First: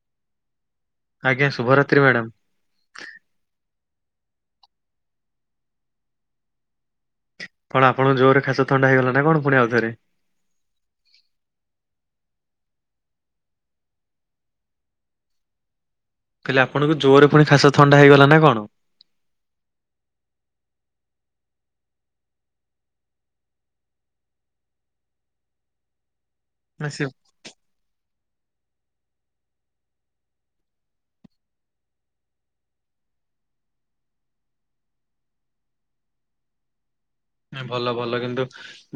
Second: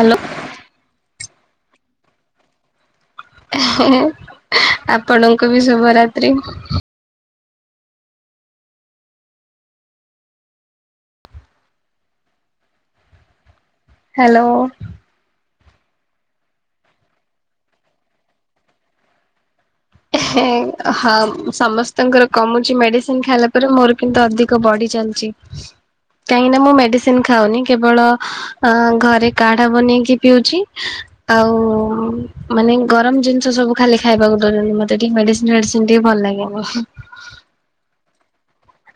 Hello. ଆଜ୍ଞା ଶୁଭରାତ୍ରୀ madam. ଆପଣଙ୍କୁ ବି ଶୁଭରାତ୍ରି। କଣ ଆପଣଙ୍କୁ ଜୋରରେ ଖାସ ଥଣ୍ଡା ହେଇଗଲା ନା କଣ ପୁଣି ଆଉ ଥରେ? ହ୍ୟାଲୋ। ମୁଁ କହିଲେ ଆପଣଙ୍କୁ ଜୋରରେ ଫୁଣି ଖାସ ଥଣ୍ଡା ହେଇଗଲା ନା କଣ? ହେ ହଉ ସମସ୍ତଙ୍କର କମୁଚି ମେଡିସିନ ଖାଇଲା ପରେ ମୋର କିନ୍ତୁ ଅଧିକ ବଢି ଚାଲିଚି। କାହିଁକି ନା ମୁଁ ମେଡିସିନ ଖାଉନି କେବଳ ଅ ଘରେ କାଢା ବନେଇକି ପିଉଚି। ଆଉ ମାନେ ଗରମ ଜିନିଷ ସବୁ ଖାଲି ଖାଇବାକୁ ଦଉଚନ୍ତି ମୋ ମୋତେ ଟିକି ମେଡିସିନ ଫେଡିସିନ ଟିକେ ଭଲ ଲାଗେନି। ନା ଭଲ ଭଲ କିନ୍ତୁ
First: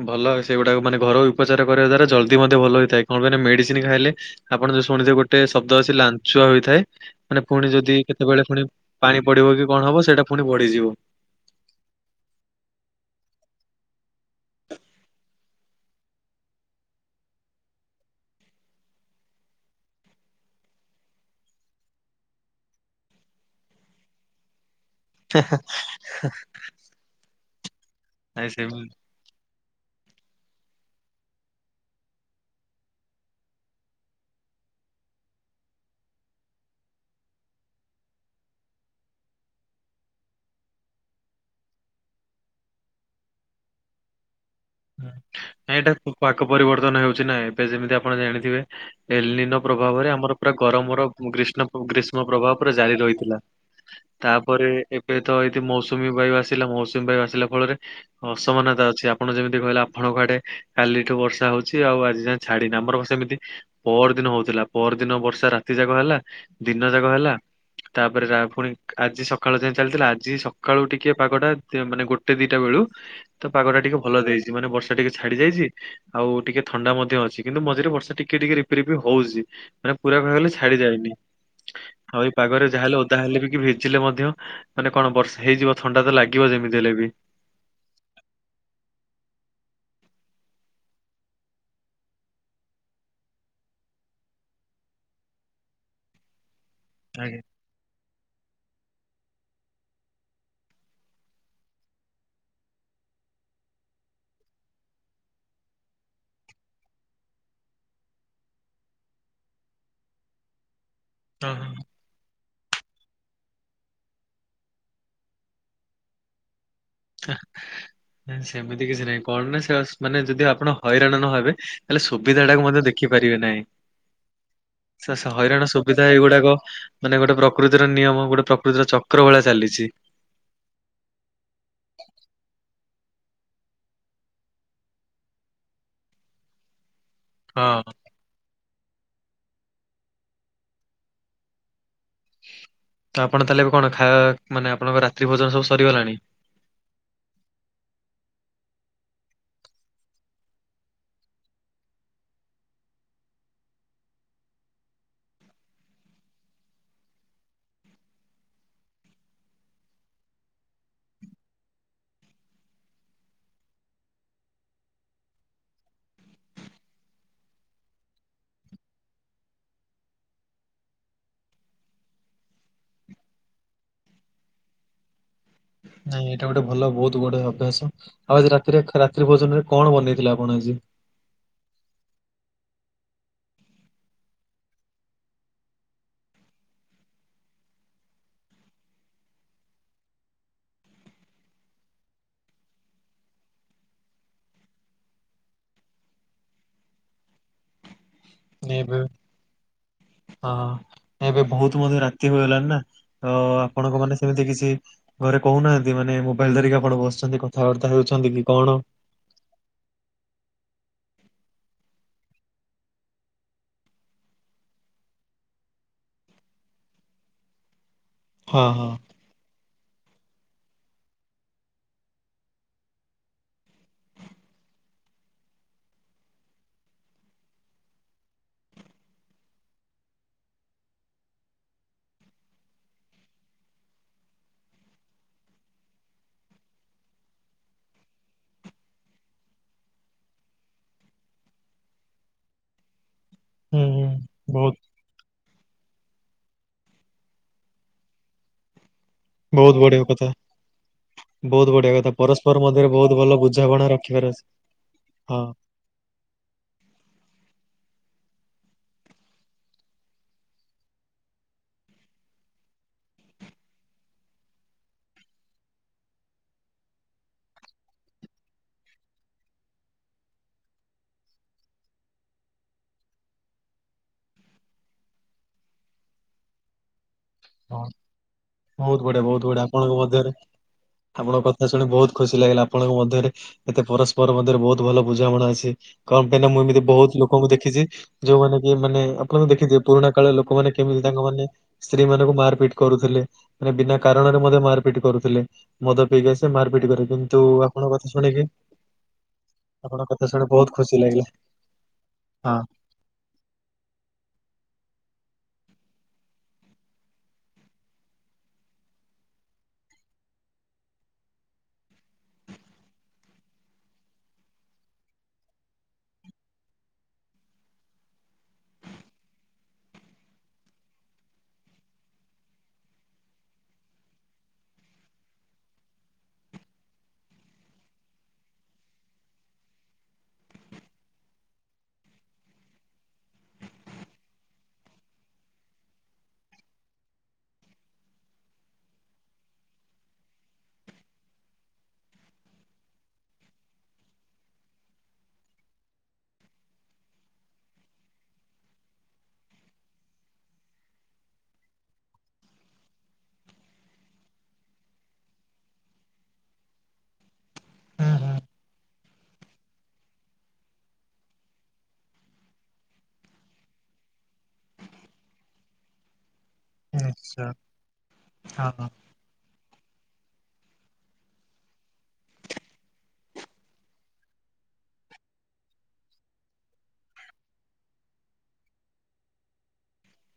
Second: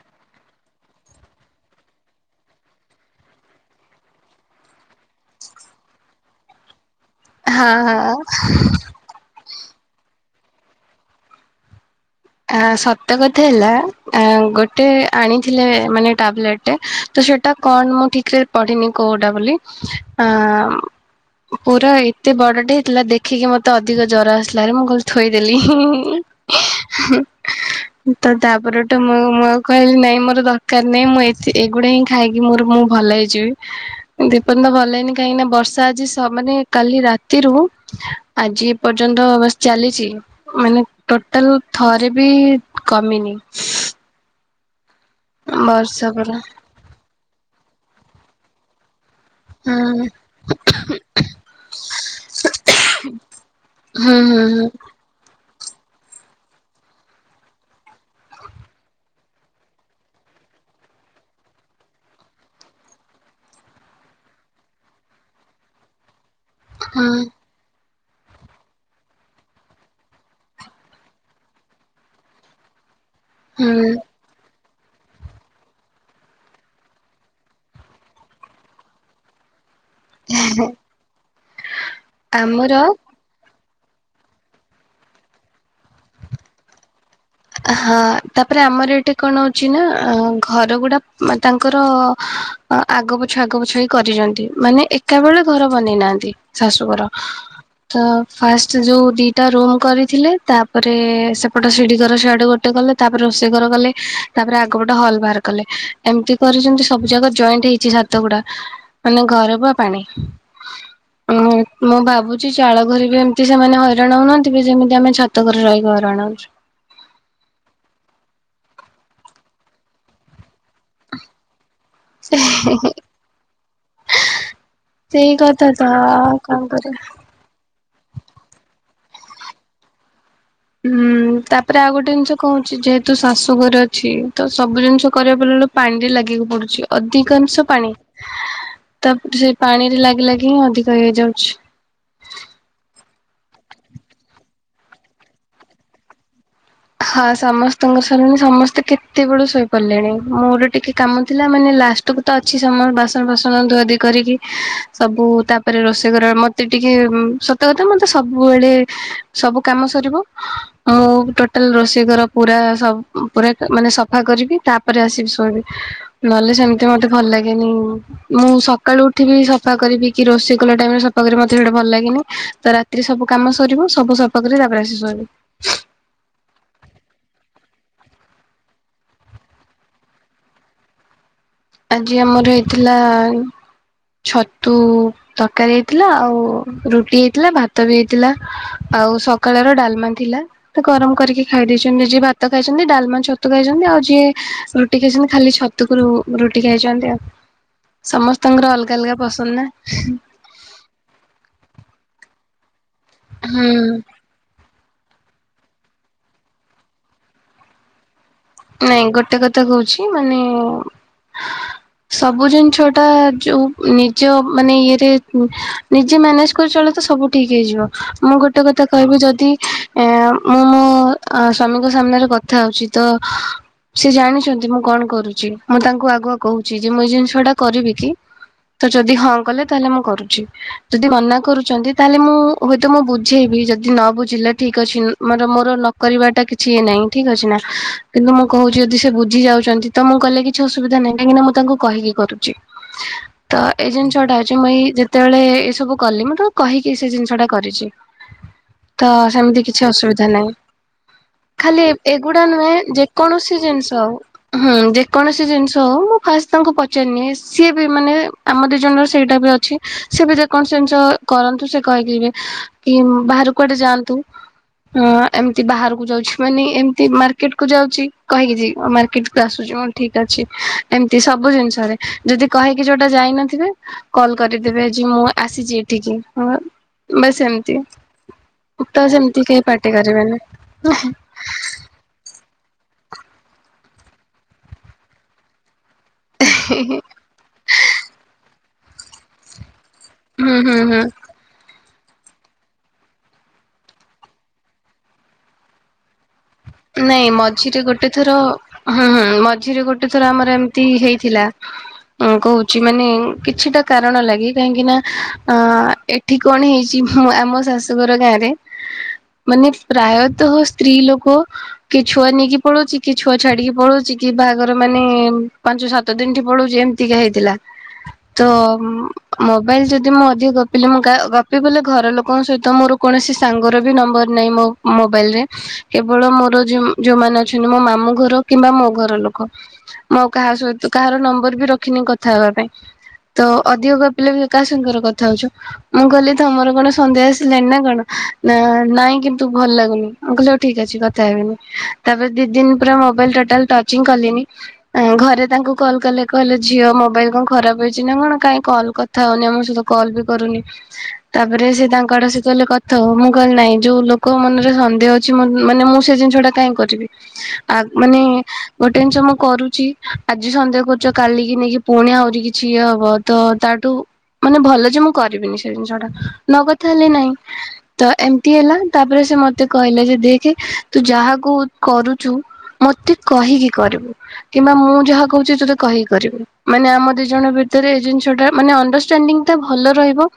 ଭଲ ସେଗୁଡ଼ାକ ମାନେ ଘରୋଇ ଉପଚାର କରିବା ଦ୍ୱାରା ଜଲ୍ଦି ମଧ୍ୟ ଭଲ ହେଇଥାଏ କଣ କହିଲେ ମେଡିସିନ ଖାଇଲେ ଆପଣ ଯୋଉ ଶୁଣିଥିବେ ଗୋଟେ ଶବ୍ଦ ଅଛି ଲାଞ୍ଚୁଆ ହୋଇଥାଏ, ମାନେ ପୁଣି ଯଦି ହଁ କେତେବେଳେ ପୁଣି ପାଣି ପଡିବ କି କଣ ହବ ସେଇଟା ପୁଣି ବଢିଯିବ। ଆଁ ସତ କଥା ହେଲା ଆଁ ଗୋଟେ ଆଣିଥିଲେ ମାନେ ଟାବଲେଟ୍ ଟେ ତ ସେଟା କଣ ମୁଁ ଠିକରେ ପଢିନି କୋଉଟା ବୋଲି ଆଁ ପୁରା ଏତେ ବଡଟେ ହେଇଥିଲା ଦେଖିକି ମତେ ଅଧିକ ଜ୍ୱର ଆସିଲା ହେରି ମୁଁ କ ଥୋଇଦେଲି ହିଁ ହିଁ ହିଁ ତ ନାଇଁ ସେମି ତାପରଠୁ ନାଇଁ ତ ମୁଁ ମୁଁ ଆଉ କହିଲି ନାଇଁ ମୋର ଦରକାର ନାଇଁ ମୁଁ ଏ ଏଗୁଡା ହିଁ ଖାଇକି ମୋର ମୁଁ ଭଲ ହେଇଯିବି। ଦୀପନ ତ ଭଲ ହେଇନି କାହିଁକିନା ବର୍ଷା ଆଜି ସ ମାନେ କାଲି ରାତିରୁ ଆଜି ପର୍ଯ୍ୟନ୍ତ ବାସ୍ ଚାଲିଛି ମାନେ ଟୋଟାଲ ଥରେ ବି କମିନି। ହଁ ନାଇଁ ଏଇଟା ବର୍ଷା ପରା ପାକ ପରିବର୍ତ୍ତନ ହେଉଛି ନାଁ ଏବେ ଯେମିତି ଆପଣ ଜାଣିଥିବେ ଏଲିନ୍ ହୁଁ ପ୍ରଭାବରେ ଆମର ପୁରା ଗରମର ଗ୍ରୀଷ୍ମ ଗ୍ରୀଷ୍ମ ପ୍ରଭାବ ପୁରା ଜାରି ରହିଥିଲା। ହଁ ହଁ ହଁ। ତାପରେ ଏବେ ତ ଏଇ ମୌସୁମୀ ବାୟୁ ଆସିଲା ମୌସୁମୀ ବାୟୁ ଆସିଲା ଫଳରେ ଅସମାନତା ଅଛି ଆପଣ ଯେମିତି କହିଲେ ଆପଣଙ୍କ ଆଡେ କାଲି ଠୁ ବର୍ଷା ହଉଛି ଆଉ ଆଜି ଯାଏଁ ଛାଡିନି ଆମର ସେମିତି ପର ଦିନ ହଉଥିଲା ପର ଦିନ ବର୍ଷା ରାତି ଯାକ ହେଲା ଦିନ ହୁଁ ହୁଁ ଯାକ ହେଲା। ତାପରେ ରା ପୁଣି ଆଜି ସକାଳ ଯାଏଁ ଚାଲିଥିଲା ଆଜି ସକାଳୁ ଟିକେ ପାଗଟା ଦେ ମାନେ ଗୋଟେ ଦିଟା ବେଳୁ। ତ ପାଗ ଟା ହୁଁ ଟିକେ ଭଲ ଦେଇଛି ମାନେ ବର୍ଷା ଟିକେ ଛାଡି ଯାଇଛି। ଆଉ ଟିକେ ଥଣ୍ଡା ମଧ୍ୟ ଅଛି କିନ୍ତୁ ମଝିରେ ବର୍ଷା ଟିକେ ଟିକେ ରିପି ରିପି ହଉଛି। ମାନେ ପୁରା କହିବାକୁ ଗଲେ ଛାଡି ଯାଇନି ଆଉ ଏଇ ପାଗରେ ଆମର ଯାହା ହେଲେ ଓ ତାହେଲେ ବି କି ଭିଜିଲେ ମଧ୍ୟ ମାନେ କଣ ବର୍ଷ ହେଇଯିବ ଥଣ୍ଡା ତ ଲାଗିବ ଯେମିତି ହେଲେ ବି। ଆ ହଁ ତାପରେ ଆମର ଏଠି କଣ ହଉଛି ନା ଘର ଗୁଡା ତାଙ୍କର। ଅ ଆଗ ପଛ ଆଗ ପଛ ହେଇ କରିଛନ୍ତି ମାନେ ଏକା ବେଳେ ଘର ବନେଇ ନାହାନ୍ତି। ଶାଶୁଘର। ଆଜ୍ଞା ତ ଫାର୍ଷ୍ଟ ଯୋଉ ଦିଟା ରୁମ କରିଥିଲେ ତାପରେ ସେପଟ ସିଡି। ଘର ସିଆଡୁ ଗୋଟେ କଲେ ତାପରେ ରୋଷେଇ ଘର କଲେ ତାପରେ ଆଗ ପଟେ ହଲ ବାହାର କଲେ। ଏମିତି କରିଛନ୍ତି ସବୁ ଯାକ ଜଏଣ୍ଟ ହେଇଛି ଛାତ ଗୁଡା। ମାନେ ଘରେ ପା ପାଣି ଉଁ ହଁ ହଁ। ମୋ ଭାବୁ ଚି ଚାଳ ଘରେ ବି ଏମିତି ସେମାନେ ହଇରାଣ ହଉନାହାନ୍ତିି କି ଯେମିତି ଆମେ ଛାତ ଘରେ ରହିକି ହଇରାଣ ହଉଛୁ। ଏ ଏ ସେମିତି କିଛି ନାହିଁ କଣ ନା ସେଅସ ମାନେ ଯଦି ଆପଣ ହଇରାଣ ନହେବେ। ତାହେଲେ ସୁବିଧା ଟାକୁ ହଉଛୁ। ମଧ୍ୟ ଦେଖିପାରିବେ ନାହିଁ। ସେ ସ ସେଇ କଥା ହଇରାଣ ତ ସୁବିଧା ଆଉ ଏଇଗୁଡାକ କଣ କରିବା। ମାନେ ଗୋଟେ ପ୍ର କୃତିର ନିୟମ ଗୋଟେ ପ୍ରକୃତିର ଚକ୍ର ଭଳିଆ ଚାଲିଛି। ହୁଁ ତାପରେ ଆଉ ଗୋଟେ ଜିନିଷ କହୁଛି ଯେହେ ତୁ ଶାଶୁ ଘରେ ଅଛି ତ ସବୁ ଜିନିଷ କରିବା ବେଳୁ ପାଣିରେ ଲାଗିବାକୁ ପଡୁଛି। ହଁ। ଅଧିକାଂଶ ପାଣି ତା ସେ ପାଣିରେ ଲାଗି ଲାଗି ହିଁ ଅଧିକ ହେଇଯାଉଛି। ତ ଆପଣ ତାହେଲେ ଏବେ କଣ ଖା ମାନେ ଆପଣଙ୍କ ରାତ୍ରି ଭୋଜନ ସବୁ ସରିଗଲାଣି? ହଁ ସମସ୍ତଙ୍କ [unintelligible] ସମସ୍ତେ କେତେବେଳୁ ଶୋଇପଡିଲେଣି ମୋର ଟିକେ କାମ ଥିଲା ମାନେ ଲାଷ ଟ କୁ ତ ଅଛି ସମ ବାସନ ବାସନ ଧୁଆଧୁଇ କରିକି ସବୁ ତାପରେ ରୋଷେଇ ଘର ମ ମତେ ଟିକେ ଉଁ ସତ କଥା ମତେ ସବୁବେଳେ ସବୁ କାମ ସରିବ ମୁଁ ଟୋ ଟାଲ ରୋଷେଇ ଘର ପୁରା ସବ୍ ଉଁ ପୁରା ଆ ମାନେ ସଫା କରିବି ତାପରେ ଆସିବି ଶୋଇବି। ନହେଲେ ସେମିତି ମତେ ଭଲ ଲାଗେନି। ମୁଁ ସକାଳୁ ଉଠିବି ସଫା କରିବି କି ରୋଷେଇ କଲା ଟାଇମ୍ ରେ ସଫା କରିବି ମତେ ସେଇଟା ଭଲ୍ ଲାଗେନି ତ ରା ତି ରେ ସବୁ କାମ ସରିବ ସବୁ ସଫାକରି ତାପରେ ଆସି ଶୋଇବି। ନାଇଁ ଏଇଟା ଗୋଟେ ଭଲ ବହୁତ ଗୋଟେ ଅଭ୍ୟାସ। ଆଉ ଆଜି ରାତିରେ ରାତ୍ରି ଭୋଜନରେ କଣ ବନେଇଥିଲେ ଆପଣ ଆଜି? ଆଜି ଆମର ହେଇଥିଲା। ଛତୁ ତରକାରୀ ହେଇଥିଲା ଆଉ ରୁଟି ହେଇଥିଲା ଭାତ ବି ହେଇଥିଲା। ଆଉ ସକାଳର ଡାଲମା ଥିଲା। ତ ଗରମ୍ କରିକି ଖାଇ ଦେଇଛନ୍ତି ଯିଏ ଭାତ ଖାଇଛନ୍ତି ଡାଲମା, ଛତୁ ଖାଇଛନ୍ତି ଆଉ ଯିଏ ରୁଟି ଖାଇଛନ୍ତି ଖାଲି ଛ ତୁ କୁରୁ ରୁଟି ଖାଇଚନ୍ତି ଆଉ ସମସ୍ତଙ୍କର ନାଇଁ, ଏବେ ଅଲଗା ଅଲଗା ପସନ୍ଦ ନା। ହଁ ଏବେ ବହୁତ ମଧ୍ୟ ରାତି ହୋଇଗଲାଣି ନା ତ ହୁଁ ଆପଣଙ୍କ ମାନେ। ସେମିତି କିଛି ଘରେ କହୁନାହାନ୍ତି ମାନେ ମୋବାଇଲ ଧରିକି ଆପଣ ବସିଚନ୍ତି କଥାବାର୍ତ୍ତା ହେଉଛନ୍ତି କି କଣ? ନାଇଁ ଗୋଟେ କଥା କହୁଛି ମାନେ। ସବୁ ଜିନିଷ ଟା ଯଉ ଉଁ ନିଜ ମାନେ ଇଏରେ ଉଁ ନିଜେ ମ୍ୟାନେଜ କରି ଚଳେ ତ ସବୁ ଠିକ୍ ହେଇଯିବ ମୁଁ ଗୋଟେ ହଁ କଥା ହଁ। କହିବି ଯଦି। ଏ ମୁଁ ମୋ ଅ ସ୍ଵାମୀଙ୍କ ସାମ୍ନାରେ କଥା ହଉଛି ତ। ସେ ଜାଣିଛନ୍ତି ମୁଁ କଣ କରୁଛି ମୁଁ ତାଙ୍କୁ ଆଗୁଆ କହୁଛି ଯେ ମୁଁ ଏଇ ଜିନିଷଟା କରିବି କି। ତ ଯଦି ହଁ କଲେ ତାହେଲେ ମୁଁ କରୁଛି। ଯଦି ମନା କରୁଛନ୍ତି ତାହେଲେ ମୁଁ ହୁଏତ ମୁଁ ବୁଝେଇବି ଯଦି ନ ବୁଝିଲେ ଠିକ ଅଛି ମାନେ ମୋର ନ କରିବାଟା କିଛି ନାହିଁ ଠିକ୍ ଅଛି ନା। କିନ୍ତୁ ମୁଁ କହୁଚି ଯଦି ସେ ବୁଝି ଯାଉଚନ୍ତି ତ ମୁଁ କହିଲେ କିଛି ଅସୁବିଧା ନାହିଁ କାହିଁକିନା ମୁଁ ତାଙ୍କୁ କହିକି କରୁଚି। ତ ହୁଁ ଏଇ ହୁଁ ଜିନିଷ ଟା ଅଛି ମୁ ବହୁତ ଏଇ ଯେ ତେବେଳେ ଏସବୁ କଲି ମୁଁ ତ କହିକି ସେ ଜିନିଷ ଟା କରିଚି ତ ସେମିତି ବହୁତ କିଛି ବଢିଆ କଥା ଅସୁବିଧା ନାହିଁ ବହୁତ ଖାଲି ଏ ବଢିଆ କଥା ଏଗୁଡ଼ା ପରସ୍ପର ନୁହେଁ ମଧ୍ୟରେ ଯେ ବହୁତ ଭଲ କୌଣସି ବୁଝାମଣା ଜିନିଷ ରଖିବାର ଅଛି। ହୁଁ ଯେ ହଁ କୌଣସି ଜିନିଷ ତ ମୁଁ ଫାଷ୍ଟ୍ ତାଙ୍କୁ ପଚାରିନିଏ ସିଏ ବି ମାନେ ଆମ ଦୁଇ ଜଣଙ୍କର ସେଇଟା ବି ଅଛି ସିଏ ବି ଯେକୌଣସି ଜିନିଷ କରନ୍ତୁ ସେ କହିକି ଯିବେ କି ବାହାରକୁୁ କୁଆଡେ ଯାଆନ୍ତୁ। ହୁଁ ଏମିତି ବାହାରକୁ ଯାଉଛି ମାନେ ଏମିତି ମାର୍କେଟ କୁ ଯାଉ ଛି କହିକି ଯିବେ ମାର୍କେଟ୍ କୁ ଆସୁଚି ହଁ ଠିକ୍ ଅଛି ଏମିତି ସବୁ ଜିନିଷରେ। ଯଦି କହିକି ଯୋଉଟା ଯାଇନଥିବେ କଲ୍ କରିଦେବେ ଆଜି ମୁଁ ଆସିଚି ଏଠିକି ହଁ ବାସ୍ ଏମିତି। ବହୁତ୍ ତ ବଢ଼ିଆ ସେମିତି ବହୁତ୍ ବଢ଼ିଆ କେହି ପାଟି ଆପଣଙ୍କ ମଧ୍ୟରେ କରିବେନି। ଆପଣଙ୍କ କଥା ଶୁଣି ବହୁତ୍ ଖୁସି ଲାଗିଲା। ଆପଣଙ୍କ ମଧ୍ୟରେ ଏତେ ପରସ୍ପର ମଧ୍ୟରେ ବହୁତ୍ ଭଲ ବୁଝାବଣା ଅଛି। କଣ ପାଇଁ ନା ମୁଁ ଏମିତି ବହୁତ୍ ଲୋକଙ୍କୁ ଦେଖିଚି ଯୋଉମାନେ କି ମାନେ ଆପଣ ଦେଖିଥିବେ। ପୁରୁଣା କାଳର ହୁଁ ଲୋକମାନେ ହୁଁ ହୁଁ କେମିତି ତାଙ୍କ ମାନେ ସ୍ତ୍ରୀ ମାନଙ୍କୁ ମାର୍ ପିଟ୍ କରୁଥିଲେ ମାନେ ବିନା କାରଣରେ ମଧ୍ୟ ମାର୍ ପିଟ୍ କରୁଥିଲେ। ମଦ ପିଇକି ଆସେ ମାରପିଟ କରେ ନାଇଁ କିନ୍ତୁ ମଝିରେ ଆପଣଙ୍କ ଗୋଟେ କଥା ଥର ଶୁଣିକି ହୁଁ ହୁଁ ମଝିରେ ଗୋଟେ ଆପଣଙ୍କ ଥର କଥା ଶୁଣି ଆମର ଏମି ବହୁତ ତି ଖୁସି ଲାଗିଲା ହେଇଥିଲା ହଁ। କହୁଚି। ମାନେ କିଛିଟା କାରଣ ଲାଗି କାହିଁକି ନା ଆ ଏଠି କଣ ହେଇଚି ମୁଁ ଆମ ଶାଶୁ ତୁମର ଗାଁରେ ମାନେ ପ୍ରାୟତଃ ସ୍ତ୍ରୀ ଲୋକ କିଏ ଛୁଆ ନେଇକି ପଳଉଚି କିଏ ଛୁଆ ଛାଡ଼ିକି ପଳଉଚି କିଏ ବାହାଘର ମାନେ ପାଞ୍ଚ, ସା ତ ଦିନ୍ ଠୁ ପଳଉଚି ଏମିତିକା ହେଇଥିଲା। ତ ମୋବାଇଲ୍ ଯଦି ମୁଁ ଅଧିକ ଗପିଲି ମୁ କା ଗପିବି ବୋଲି ଘର ଲୋକଙ୍କ ସହିତ ମୋର କୌଣସି ସାଙ୍ଗର ବି ନମ୍ବର ନାହିଁ ମୋ ମୋବାଇଲ୍ ରେ କେବ କେବଳ ମୋର ଯୋଉ ଯୋଉମାନେ ଅଛନ୍ତି ମୋ ମାମୁଁ ଘର କିମ୍ବା ମୋ ଘର ଲୋକ। ମୁଁ କାହା ସହିତ କାହାର ନମ୍ବର ବି ରଖିନି କଥା ହେବା ପାଇଁ। ତ ଅଧିକ ଗପିଲେବି କାହା ସାଙ୍ଗରେ କଥା ହଉଚୁ। ମୁଁ କଇଲି ତମର କଣ ସନ୍ଦେହ ଆସିଲାନି ନା କଣ ନା ନାଇଁ କିନ୍ତୁ ଭଲ୍ ଲାଗୁନି ମୁଁ କଇଲି ହୋଉ ଠିକ୍ ଅଛି। କିଛି କଥା ହେବିନି ତାପରେ ଦି ଦିନ ପୁରା ମୋବାଇଲ୍ ଟୋଟାଲ୍ ଟଚିଂ କଲିନି। ଘରେ ତାଙ୍କୁ କଲ୍ କଲେ କହିଲେ ଝିଅ ମୋବାଇଲ୍ କଣ ଖରାପ୍ ହେଇଚି ନା କଣ କାଇଁ କଲ୍ କ କଥା ହଉନି ଆମ ସହିତ କଲ୍ ବି କରୁନି। ତାପରେ ସେ ତାଙ୍କ ଆଡ଼ୁ ଆସି କହିଲେ କଥା ହୁଅ ମୁଁ କହିଲି ନାହିଁ ଯୋଉ ଲୋକ ମନରେ ସନ୍ଦେହ ଅଛି ମୋ ମାନେ ମୁଁ ସେ ଜିନିଷ ଟା କାଇଁ କରିବି? ଆ ହୁଁ ମାନେ ଗୋଟେ ଜିନିଷ ମୁଁ କରୁଚି ଆଜି ସନ୍ଦେହ କରୁଛ କାଲିକି ନେଇକି ପୁଣି ଆହୁରି କିଛି ଇଏ ହବ ତ ତାଠୁ ମାନେ ଭଲ ଯେ ମୁଁ କରିବିନି ସେ ଜିନିଷ ଟା। ନ କଥା ହୁଁ ହେଲେ ନାଇଁ ନିଶ୍ଚୟ ତ ଏମିତି ହଁ। ହେଲା ତାପରେ ସେ ମତେ କହିଲେ ଯେ ଦେ ଖେ ତୁ ଯାହାକୁ କରୁଚୁ ମତେ କହିକି କରିବୁ। କିମ୍ବା ମୁଁ ଯାହା କହୁଛି ତୋତେ କହିକି କରିବି ମାନେ ଆମ ଦି ଜଣ ଭିତରେ ଜିନିଷ ଟା ମାନେ ଅଣ୍ଡରଷ୍ଟାଣ୍ଡିଂ ଟା ଭଲ ରହିବ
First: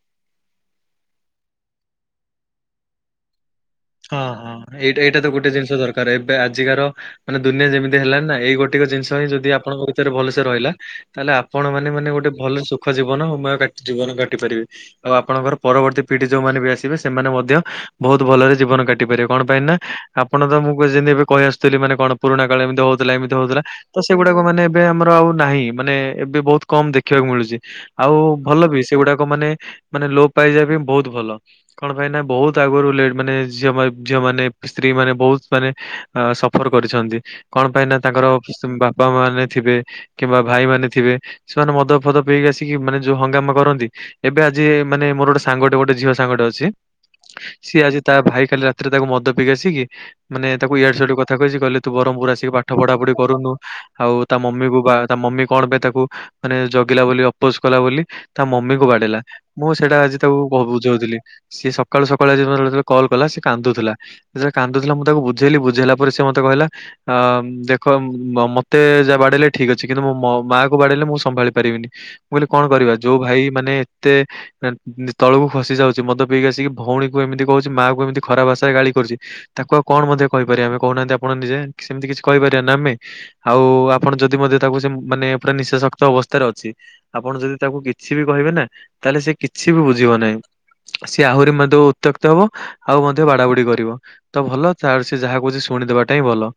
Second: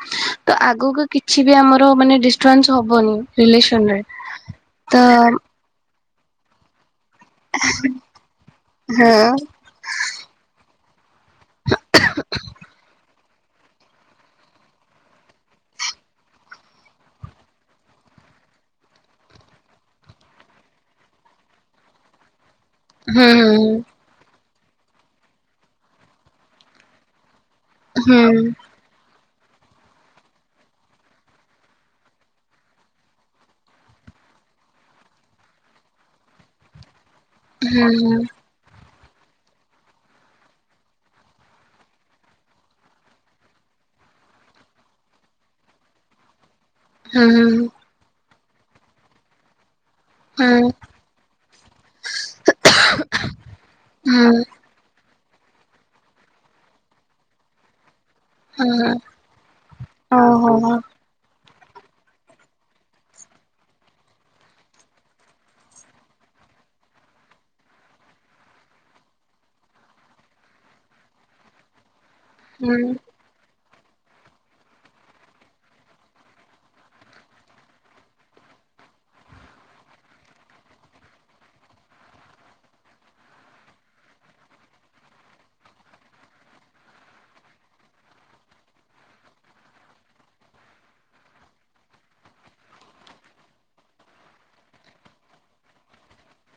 ତ ଆଗକୁ କିଛି ବି ଆମର ମାନେ ଡିଷ୍ଟରବାନ୍ସ ହବନି ରିଲେସନରେ। ହଁ ହଁ ଏଇଟା ଏଇଟା ତ ଗୋଟେ ଜିନିଷ ଦରକାର ଏବେ ଆଜିକାର ମାନେ ଦୁନିଆ ଯେମିତି ହେଲାଣି ନା ଏଇ ଗୋଟିକ ଜିନିଷ ହଁ ହିଁ ଯଦି ଆପଣଙ୍କ ଭିତରେ ଭଲସେ ରହିଲା ତାହେଲେ ଆପଣ ମାନେ ମାନେ ଗୋଟେ ଭଲ ସୁଖ ଜୀବନ ମୟ ଜୀବନ କାଟି ପାରିବେ। ଆଉ ଆପଣଙ୍କର ପରବର୍ତ୍ତୀ ପିଢି ଯୋଉମାନେ ବି ଆସିବେ ସେମାନେ ମଧ୍ୟ ବହୁତ୍ ଭଲରେ ଜୀବନ କାଟି ପାରିବେ କଣ ପାଇଁ ନା ଆପଣ ତ ମୁଁ ଏ ଏବେ ଏବେ କଇ ଆସୁଥିଲି ମାନେ କଣ ପୁରୁଣା କାଳେ ଏମିତି ହଉ [unintelligible] ହୁଁ ଏମିତି ହଉଥିଲା ତ ସେଗୁଡାକ ମାନେ ଏବେ ଆମର ଆଉ ନାହିଁ ମାନେ ଏବେ ବହୁତ୍ କମ୍ ଦେଖିବାକୁ ମିଳୁଚି ଆଉ ହୁଁ ଭଲ ବି ସେ ସେଗୁଡାକ ମାନେ- ମାନେ ଲୋପ୍ ପାଇଯିବା ପାଇଁ ବହୁତ୍ ଭଲ କଣ ପାଇଁନା ବହୁତ୍ ଆଗରୁ ଲେଟ୍ ମାନେ ଝିଅମାନେ- ଝିଅମାନେ ସ୍ତ୍ରୀ ମାନେ ବହୁତ୍ ମାନେ ସଫର୍ କରିଛନ୍ତି କଣ ପାଇଁ ନାଇଁ ନା ତାଙ୍କର [unintelligible] ବାପା ମା ମାନେ ଥିବେ କିମ୍ବା ଭାଇ ମାନେ ଥିବେ ସେମାନେ ମଦ ଫଦ ପିଇକି ଆସିକି ମାନେ ଯଉ ହଙ୍ଗାମା କରନ୍ତି ଏବେ ଆଜି ମାନେ ମୋର ଗୋଟେ ସାଙ୍ଗଟେ ଗୋଟେ ଝିଅ ସାଙ୍ଗଟେ ଅଛି ହଁ- ହଁ। ସିଏ ଆଜି ତା ଭାଇ କାଲି ରାତିରେ ତାକୁ ମଦ ପିଇକି ଆସିକି ମାନେ ତାକୁ ଇଆଡେ ସିଆଡୁ କଥା କହିଚି କହିଲେ ତୁ ବରମପୁର୍ ଆସିକି ପାଠ ପଢା ପଢି କରୁନୁ। ଆଉ ତା ମମି କୁ ବା ତା ମମି କଣ ପାଇଁ ତାକୁ ମାନେ ଜଗିଲା ବୋଲି ଅପୋଜ୍ କଲା ବୋଲି ତା ମମି କୁ ବାଡେଇଲା ମୁଁ ସେଇଟା ଆଜି ତାକୁ କ-ବୁଝଉଥିଲି। ସିଏ ସକାଳୁ ସକାଳୁ ଆଜି ମତେ ଯେତେବେଳେ କଲ୍ କଲା ସେ କାନ୍ଦୁଥିଲା। ସେ କାନ୍ଦୁଥିଲା ମୁଁ ତାକୁ ବୁଝେଇଲି ବୁଝେଇଲା ପରେ ସେ ମତେ କହିଲା ଅ- ଦେଖ ମତେ ଯାହା ବାଡେଇଲେ ଠିକ୍ ଅଛି କିନ୍ତୁ ମୋ ମା କୁ ବାଡେଇଲେ ମୁଁ ସମ୍ଭାଳି ପାରିବିନି। ମୁଁ କହିଲି କଣ କରିବା ଯଉ ଭାଇ ମାନେ ଏତେ ଏ-ତଳକୁ ଖସି ଯାଉଚି ମଦ ପିଇକି ଆସିକି ଭଉଣୀକୁ ଏମିତି କହୁଚି ମାଆ କୁ ଏମିତି ଖରାପ୍ ଭାଷାରେ ଗାଳି କରୁଚି ତାକୁ ଆଉ କଣ ମଧ୍ୟ କହିପାରିବା ଆମେ କହୁନାହାନ୍ତି ଆପଣ ନିଜେ ସେମିତି କିଛି କହିପାରିବାନି ନା ଆମେ। ଆଉ ଆପଣ ଯଦି ମଧ୍ୟ ତାକୁ ସେ ମାନେ ପୁରା ନିଶାସକ୍ତ ଅବସ୍ଥାରେ ଅଛି ଆପଣ ଯଦି ତାକୁ କିଛି ବି କହିବେ ନା ତାହେଲେ ସେ କିଛି ବି ବୁଝିବ ନାହିଁ। ସିଏ ଆହୁରି ମଧ୍ୟ ଉତ୍ତ୍ୟକ୍ତ ହବ ଆଉ ମଧ୍ୟ ବାଡା ବୁଡି କରିବ ତ ଭଲ ତାହା ସେ ଯାହା କହୁଚି ଶୁଣିଦବାଟା ହିଁ ଭଲ।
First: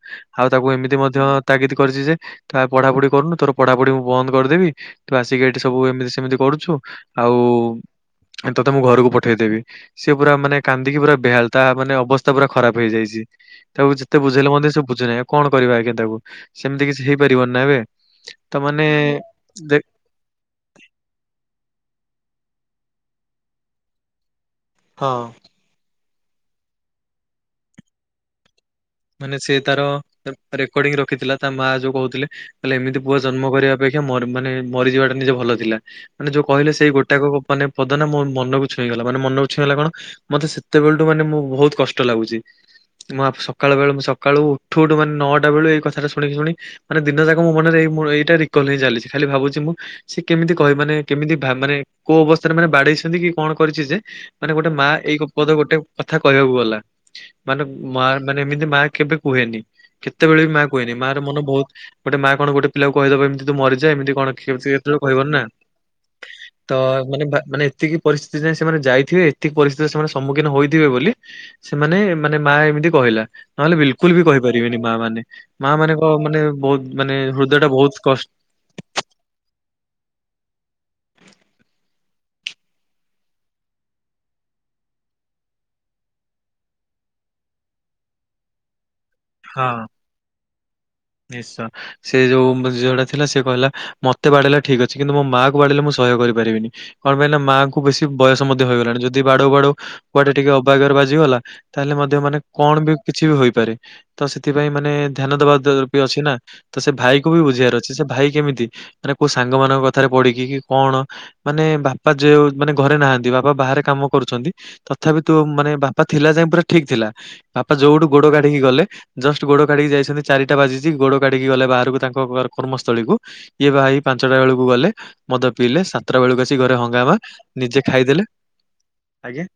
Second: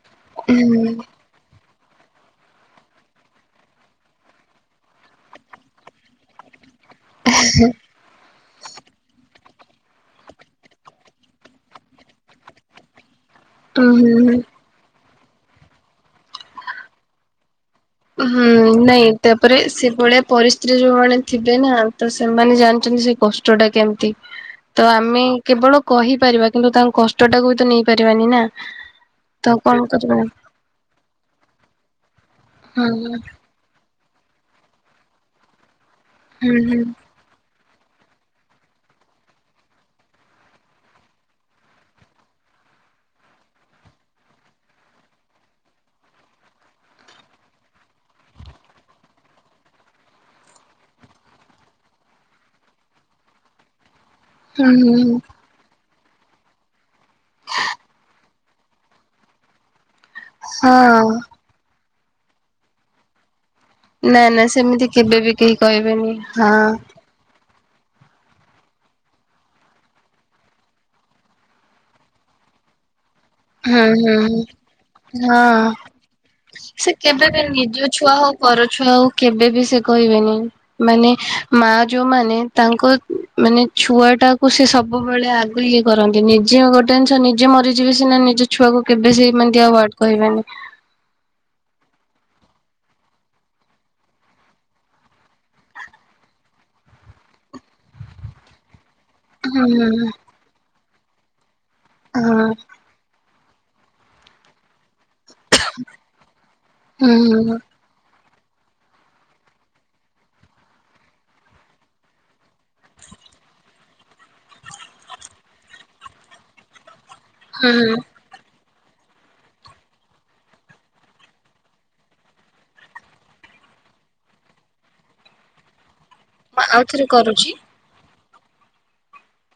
ଆଉ ତାକୁ ଏମିତି ମଧ୍ୟ ତାଗିଦ୍ କରିଚି ଯେ ତୁ ପଢାପଢି କରୁନୁ ତୋର ପଢାପଢି ମୁଁ ବନ୍ଦ୍ କରିଦେବି। ତୁ ଆସିକି ଏଠି ସବୁ ଏମିତି ସେମିତି କରୁଚୁ। ଆଉ ତତେ ମୁଁ ଘରକୁ ପଠେଇଦେବି ସିଏ ପୁରା ମାନେ କାନ୍ଦିକି ପୁରା ବେହାଲ୍ ତାହା ମାନେ ଅବସ୍ଥା ପୁର ଖରାପ୍ ହେଇଯାଇଚି ତାକୁ ଯେତେ ବୁଝେଇଲେ ମଧ୍ୟ ସେ ବୁଝୁନାହିଁ କଣ କରିବା ଆଜ୍ଞା ତାକୁ ସେମିତି କିଛି ହେଇପାରିବନି ନା ଏବେ। ହଁ ତ ମାନେ ନାଇଁ ତାପରେ ଦେ ସେଭଳିଆ ପରିସ୍ ଯଉ ଯଉମାନେ ଥିବେ ନା ତ ସେମାନେ ଜାଣିଚନ୍ତି ସେ କଷ୍ଟ ଟା କେମିତି ତ ଆମେ କେବଳ କହିପାରିବା କିନ୍ତୁ ତାଙ୍କ କଷ୍ଟ ଟାକୁ ବି ତ ନେଇପାରିବାନି ନା ମାନେ ସେ ତ ଆଉ ତାର କଣ କରିବା। ରେକର୍ଡିଂ ରଖିଥିଲା ତା ମାଆ ଯଉ କହୁଥିଲେ କହିଲେ ହଁ ଏମିତି ପୁଅ ଜନ୍ମ କରିବା ଅପେକ୍ଷା ମର୍- ମାନେ ମରିଯିବା ଟା ନିଜେ ଭଲ ଥିଲା ମାନେ ଯଉ ହୁଁ ହୁଁ କହିଲେ ସେଇ ହୁଁ ଗୋଟ୍ ଟାକୁ ମାନେ ପଦ ନା ମନକୁ ଛୁଇଁ ଗଲା ମାନେ ମନକୁ ଛୁଇଁଗଲା କଣ ମତେ ସେତେବେଳଠୁ ମାନେ ମୁଁ ବହୁତ୍ କଷ୍ଟ ଲାଗୁଚି। ମୁଁ [unintelligible] ସକାଳବେଳକୁ ମୁଁ ସକାଳୁ ଉଠୁ ଉଠୁ ମାନେ ନଅଟା ବେଳୁ ଏଇ କଥାଟା ଶୁଣିଲି- ଶୁଣି ମାନେ ଦିନ ଯାକ ମୋ ମନରେ ଏଇ-ମ-ଏଇଟା ରିକଲ୍ ହେଇ ଚାଲିଚି ଖାଲି ଭାବୁଚି ମୁଁ ସେ କେମିତି କହି ମାନେ କେମିତି ଭା-ମାନେ କଉ ଅବସ୍ଥାରେ ମାନେ ବାଡେଇଛନ୍ତି କି କଣ କରିଚି ଯେ ମାନେ ଗୋଟେ ମା ହୁଁ ଏଇ ପଦ ଗୋଟେ କଥା କହିବାକୁ ଗଲା ମାନେ ମା ମାନେ ଏମିତି ମା କେବେ କୁହେନି କେତେବେଳେ ବି ମା କୁହେନି ମା ହଁ। ର ମନ ବହୁତ୍ ଗୋଟେ ମା କଣ ଗୋଟ ପିଲା କହିଦବ ଏମିତି ତୁ ମରି ଯା ଏମିତି ନା କଣ ନା ସେମିତି [unintelligible] କେବେ କହିବନି ବି ନା କେହି କହିବେନି ହଁ ତ ମାନେ ବା ମାନେ ଏତିକି ପରିସ୍ଥିତି ଯାଏଁ ସେମାନେ ଯାଇଥିବେ ଏତିକି ପରିସ୍ଥିତିର ସେମାନେ ସମ୍ମୁଖୀନ ହୋଇଥିବେ ବୋଲି ସେମାନେ ମାନେ ମା ଏମିତି କହିଲା। ନହେଲେ ହୁଁ ବିଲକୁଲ୍ ବି ହୁଁ କହିପାରିବେନି ମା ମାନେ ହଁ। ମା ମାନଙ୍କ ମାନେ ବହୁତ୍ ସେ ମାନେ କେବେ ବି ହୃଦୟ ଟା ନିଜ ବହୁତ୍ ଛୁଆ ହଉ କଷ୍ଟ୍ ପର ଛୁଆକୁ କେବେବି ସେ କହିବେନି। ମାନେ ମା ଯୋଉମାନେ ତାଙ୍କ ମାନେ ଛୁଆ ଟାକୁ ସେ ସବୁବେଳେ ଆଗ ଇଏ କରନ୍ତି ନିଜେ ଗୋଟେ ଜିଷ ନିଜେ ମରିଯିବେ ସିନା - - ଛୁଆକୁ କେବେ ସେମିତି ହଁ। ଔର୍ଡ କହିବେନି? ନିଶ୍ଚୟ ସେ ଯୋଉ ଝିଟା ଥିଲା ସେ କହିଲା ମତେ ବାଡେଇଲା ଠିକ ଅଛି। କିନ୍ତୁ ମୋ ମାୁ ବାଡେଇଲେ ମୁଁ ସହ୍ୟ କରିପାରିବିନି। କଣ ପାଇଁଲ ମାଆ କୁ ବେଶୀ ବୟସ ମଧ୍ୟ ହେଇଗଲାଣି। ଯଦି ଯଦି ବାଡିଉ ହୁଁ ବାଡଉ ହୁଁ କୁଆଟେ ଟିକେ ଅବାଗର ବାଜିଗଲା ତାହେଲେ ମଧ୍ୟ ହୁଁ ମାନେ କଣ ବି କିଛି ବି ହୋଇପାରେ ତ ସେଥିପାଇଁ ମାନେ ଧ୍ୟାନ ଦବା ବି ଅଛି ନା ତ ସେ ହୁଁ ଭାଇ କ ବି ବୁଝିବା ର ଅଛି ସେ ଭାଇ କେମିତି ମାନ କୋଉ ସାଙ୍ଗ ମାନଙ୍କ କଥାରେ ପଢିକି କି କଣ ମାନେ ବାପା ଯେଉ ମାନେ ଘରେ ନାହାନ୍ତି ବାପା ବାହାରେ କାମ କରୁଚନ୍ତି। ତଥାପି ତୁ ମାନେ ବାପା ଥିଲା ଯାଇ ପୁରା ଠିକ୍ ଥିଲା। ହୁଁ ବାପା ଯୋଉଠୁ ଗୋଡ କାଢିକି ଗଲେ ଜଷ୍ଟ ଗୋଡ କାଢିକି ଯାଇଛନ୍ତି ଚାରି- - ଟା ବାଜିଛି ଗୋଡ କାଢିକି ଗଲେ ବାହାରକୁ ତାଙ୍କ କର୍ମସ୍ଥଳୀକୁ ଇଏ ବାଇଇ ପାଞ୍ଚଟା ବେଳକୁ ଗଲେ ମଦ ପିଇଲେ ଶ - - ସତ୍ର ବେଳକୁ ଆସି ହୁଁ ଘରେ ଆଉ ଥରେ ହଙ୍ଗାମା କରୁଛି। ନିଜେ ଖାଇଦେଲେ ଆଜ୍ଞା।